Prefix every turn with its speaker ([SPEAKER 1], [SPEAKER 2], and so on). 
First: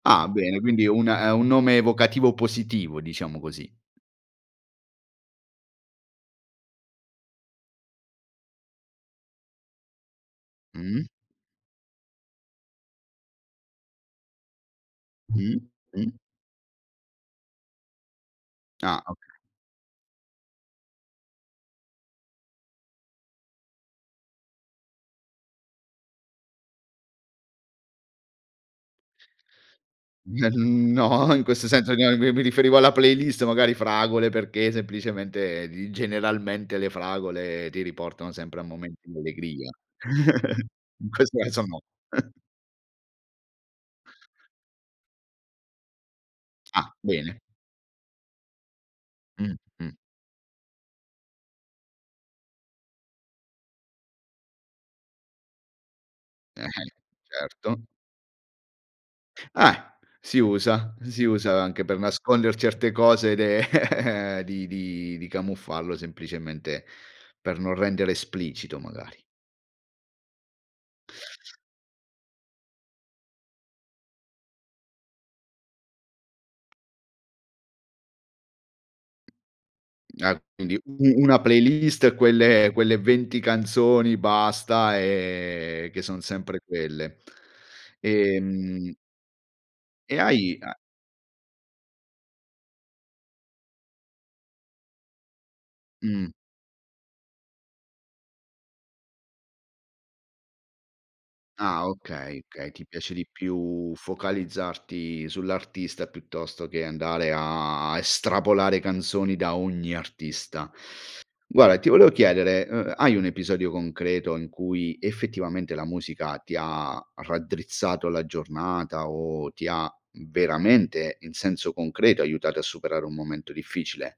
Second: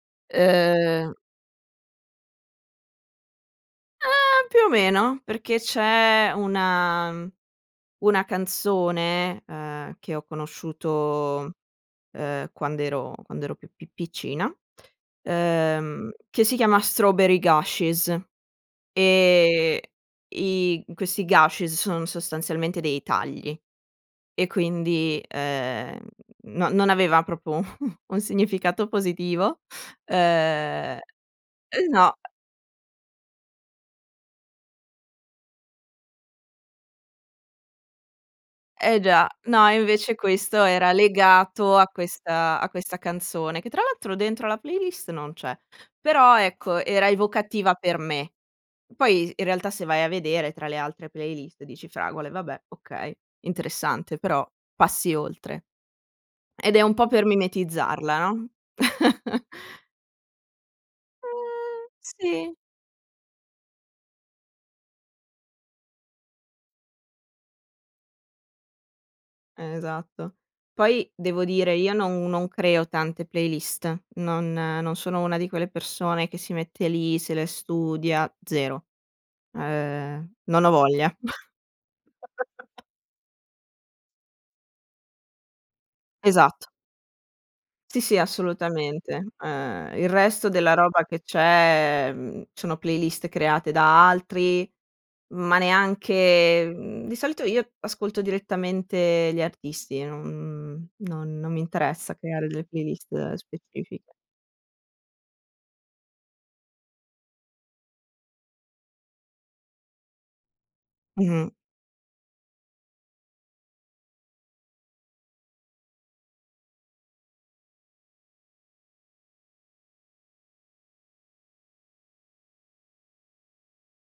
[SPEAKER 1] Ah, bene, quindi un ehm,
[SPEAKER 2] Ehm
[SPEAKER 1] ha un nome evocativo positivo, diciamo così.
[SPEAKER 2] Ehm! Più o meno, perché c'è una, mhmm, una canzone, uhm, che ho
[SPEAKER 1] Mh-mh.
[SPEAKER 2] conosciuto, uhm, quand'ero quando ero più pi piccina,
[SPEAKER 1] Mh,
[SPEAKER 2] uhm,
[SPEAKER 1] mh.
[SPEAKER 2] che si chiama Strawberry Gashes,
[SPEAKER 1] Ah, okay.
[SPEAKER 2] ehm, i questi gashes, son sostanzialmente dei tagli e quindi, ehm, no non aveva proprio un significato positivo.
[SPEAKER 1] Nel mhmm,
[SPEAKER 2] Uhm
[SPEAKER 1] no, in questo senso che a
[SPEAKER 2] no!
[SPEAKER 1] mi mi riferivo alla playlist, magari fragole, perché semplicemente di generalmente le fragole ti riportano sempre a momenti
[SPEAKER 2] Eh,
[SPEAKER 1] di
[SPEAKER 2] già. No,
[SPEAKER 1] allegria.
[SPEAKER 2] e invece questo era
[SPEAKER 1] In questo caso
[SPEAKER 2] legato
[SPEAKER 1] no.
[SPEAKER 2] a questa a questa canzone, che tra l'altro dentro la playlist non c'è. Però, ecco,
[SPEAKER 1] Ah,
[SPEAKER 2] era
[SPEAKER 1] bene.
[SPEAKER 2] evocativa per me. Poi, in
[SPEAKER 1] Mh.
[SPEAKER 2] realtà se
[SPEAKER 1] Mh.
[SPEAKER 2] vai a vedere tra le altre playlist dici: "Fragole, vabbè, okay, interessante" però, passi oltre. Ed è
[SPEAKER 1] Eh-eh,
[SPEAKER 2] un po' per
[SPEAKER 1] certo.
[SPEAKER 2] mimetizzarla, no?
[SPEAKER 1] Eh! Si usa, si
[SPEAKER 2] Eh,
[SPEAKER 1] usa anche per nasconder
[SPEAKER 2] sì.
[SPEAKER 1] certe cose de di di di camuffarlo semplicemente per non rendere esplicito magari.
[SPEAKER 2] Esatto. Poi, devo dire io non non creo tante playlist, non non sono una di quelle persone che si mette lì, se le studia, zero. Ehm,
[SPEAKER 1] Ah,
[SPEAKER 2] non ho
[SPEAKER 1] quindi
[SPEAKER 2] voglia.
[SPEAKER 1] u una playlist, quelle quelle 20 canzoni basta, ehm, che son sempre
[SPEAKER 2] Esatto.
[SPEAKER 1] quelle.
[SPEAKER 2] Sì, sì,
[SPEAKER 1] Ehm
[SPEAKER 2] assolutamente. Ehm, il
[SPEAKER 1] e
[SPEAKER 2] resto
[SPEAKER 1] hai a
[SPEAKER 2] della roba che c'è, mhmm, sono playlist create da altri, ma
[SPEAKER 1] Mh.
[SPEAKER 2] neanche mhmm di solito io ascolto direttamente gli artisti, non, mhmm non non mi
[SPEAKER 1] Ah,
[SPEAKER 2] interessa
[SPEAKER 1] okay,
[SPEAKER 2] creare delle
[SPEAKER 1] okay, ti piace di
[SPEAKER 2] playlist
[SPEAKER 1] più
[SPEAKER 2] specifiche.
[SPEAKER 1] focalizzarti sull'artista piuttosto che andare a estrapolare canzoni da ogni artista.
[SPEAKER 2] Mh-mh.
[SPEAKER 1] Guarda, ti volevo chiedere: uhm, hai un episodio concreto in cui effettivamente la musica ti ha raddrizzato la giornata o ti ha veramente, in senso concreto, aiutato a superare un momento difficile?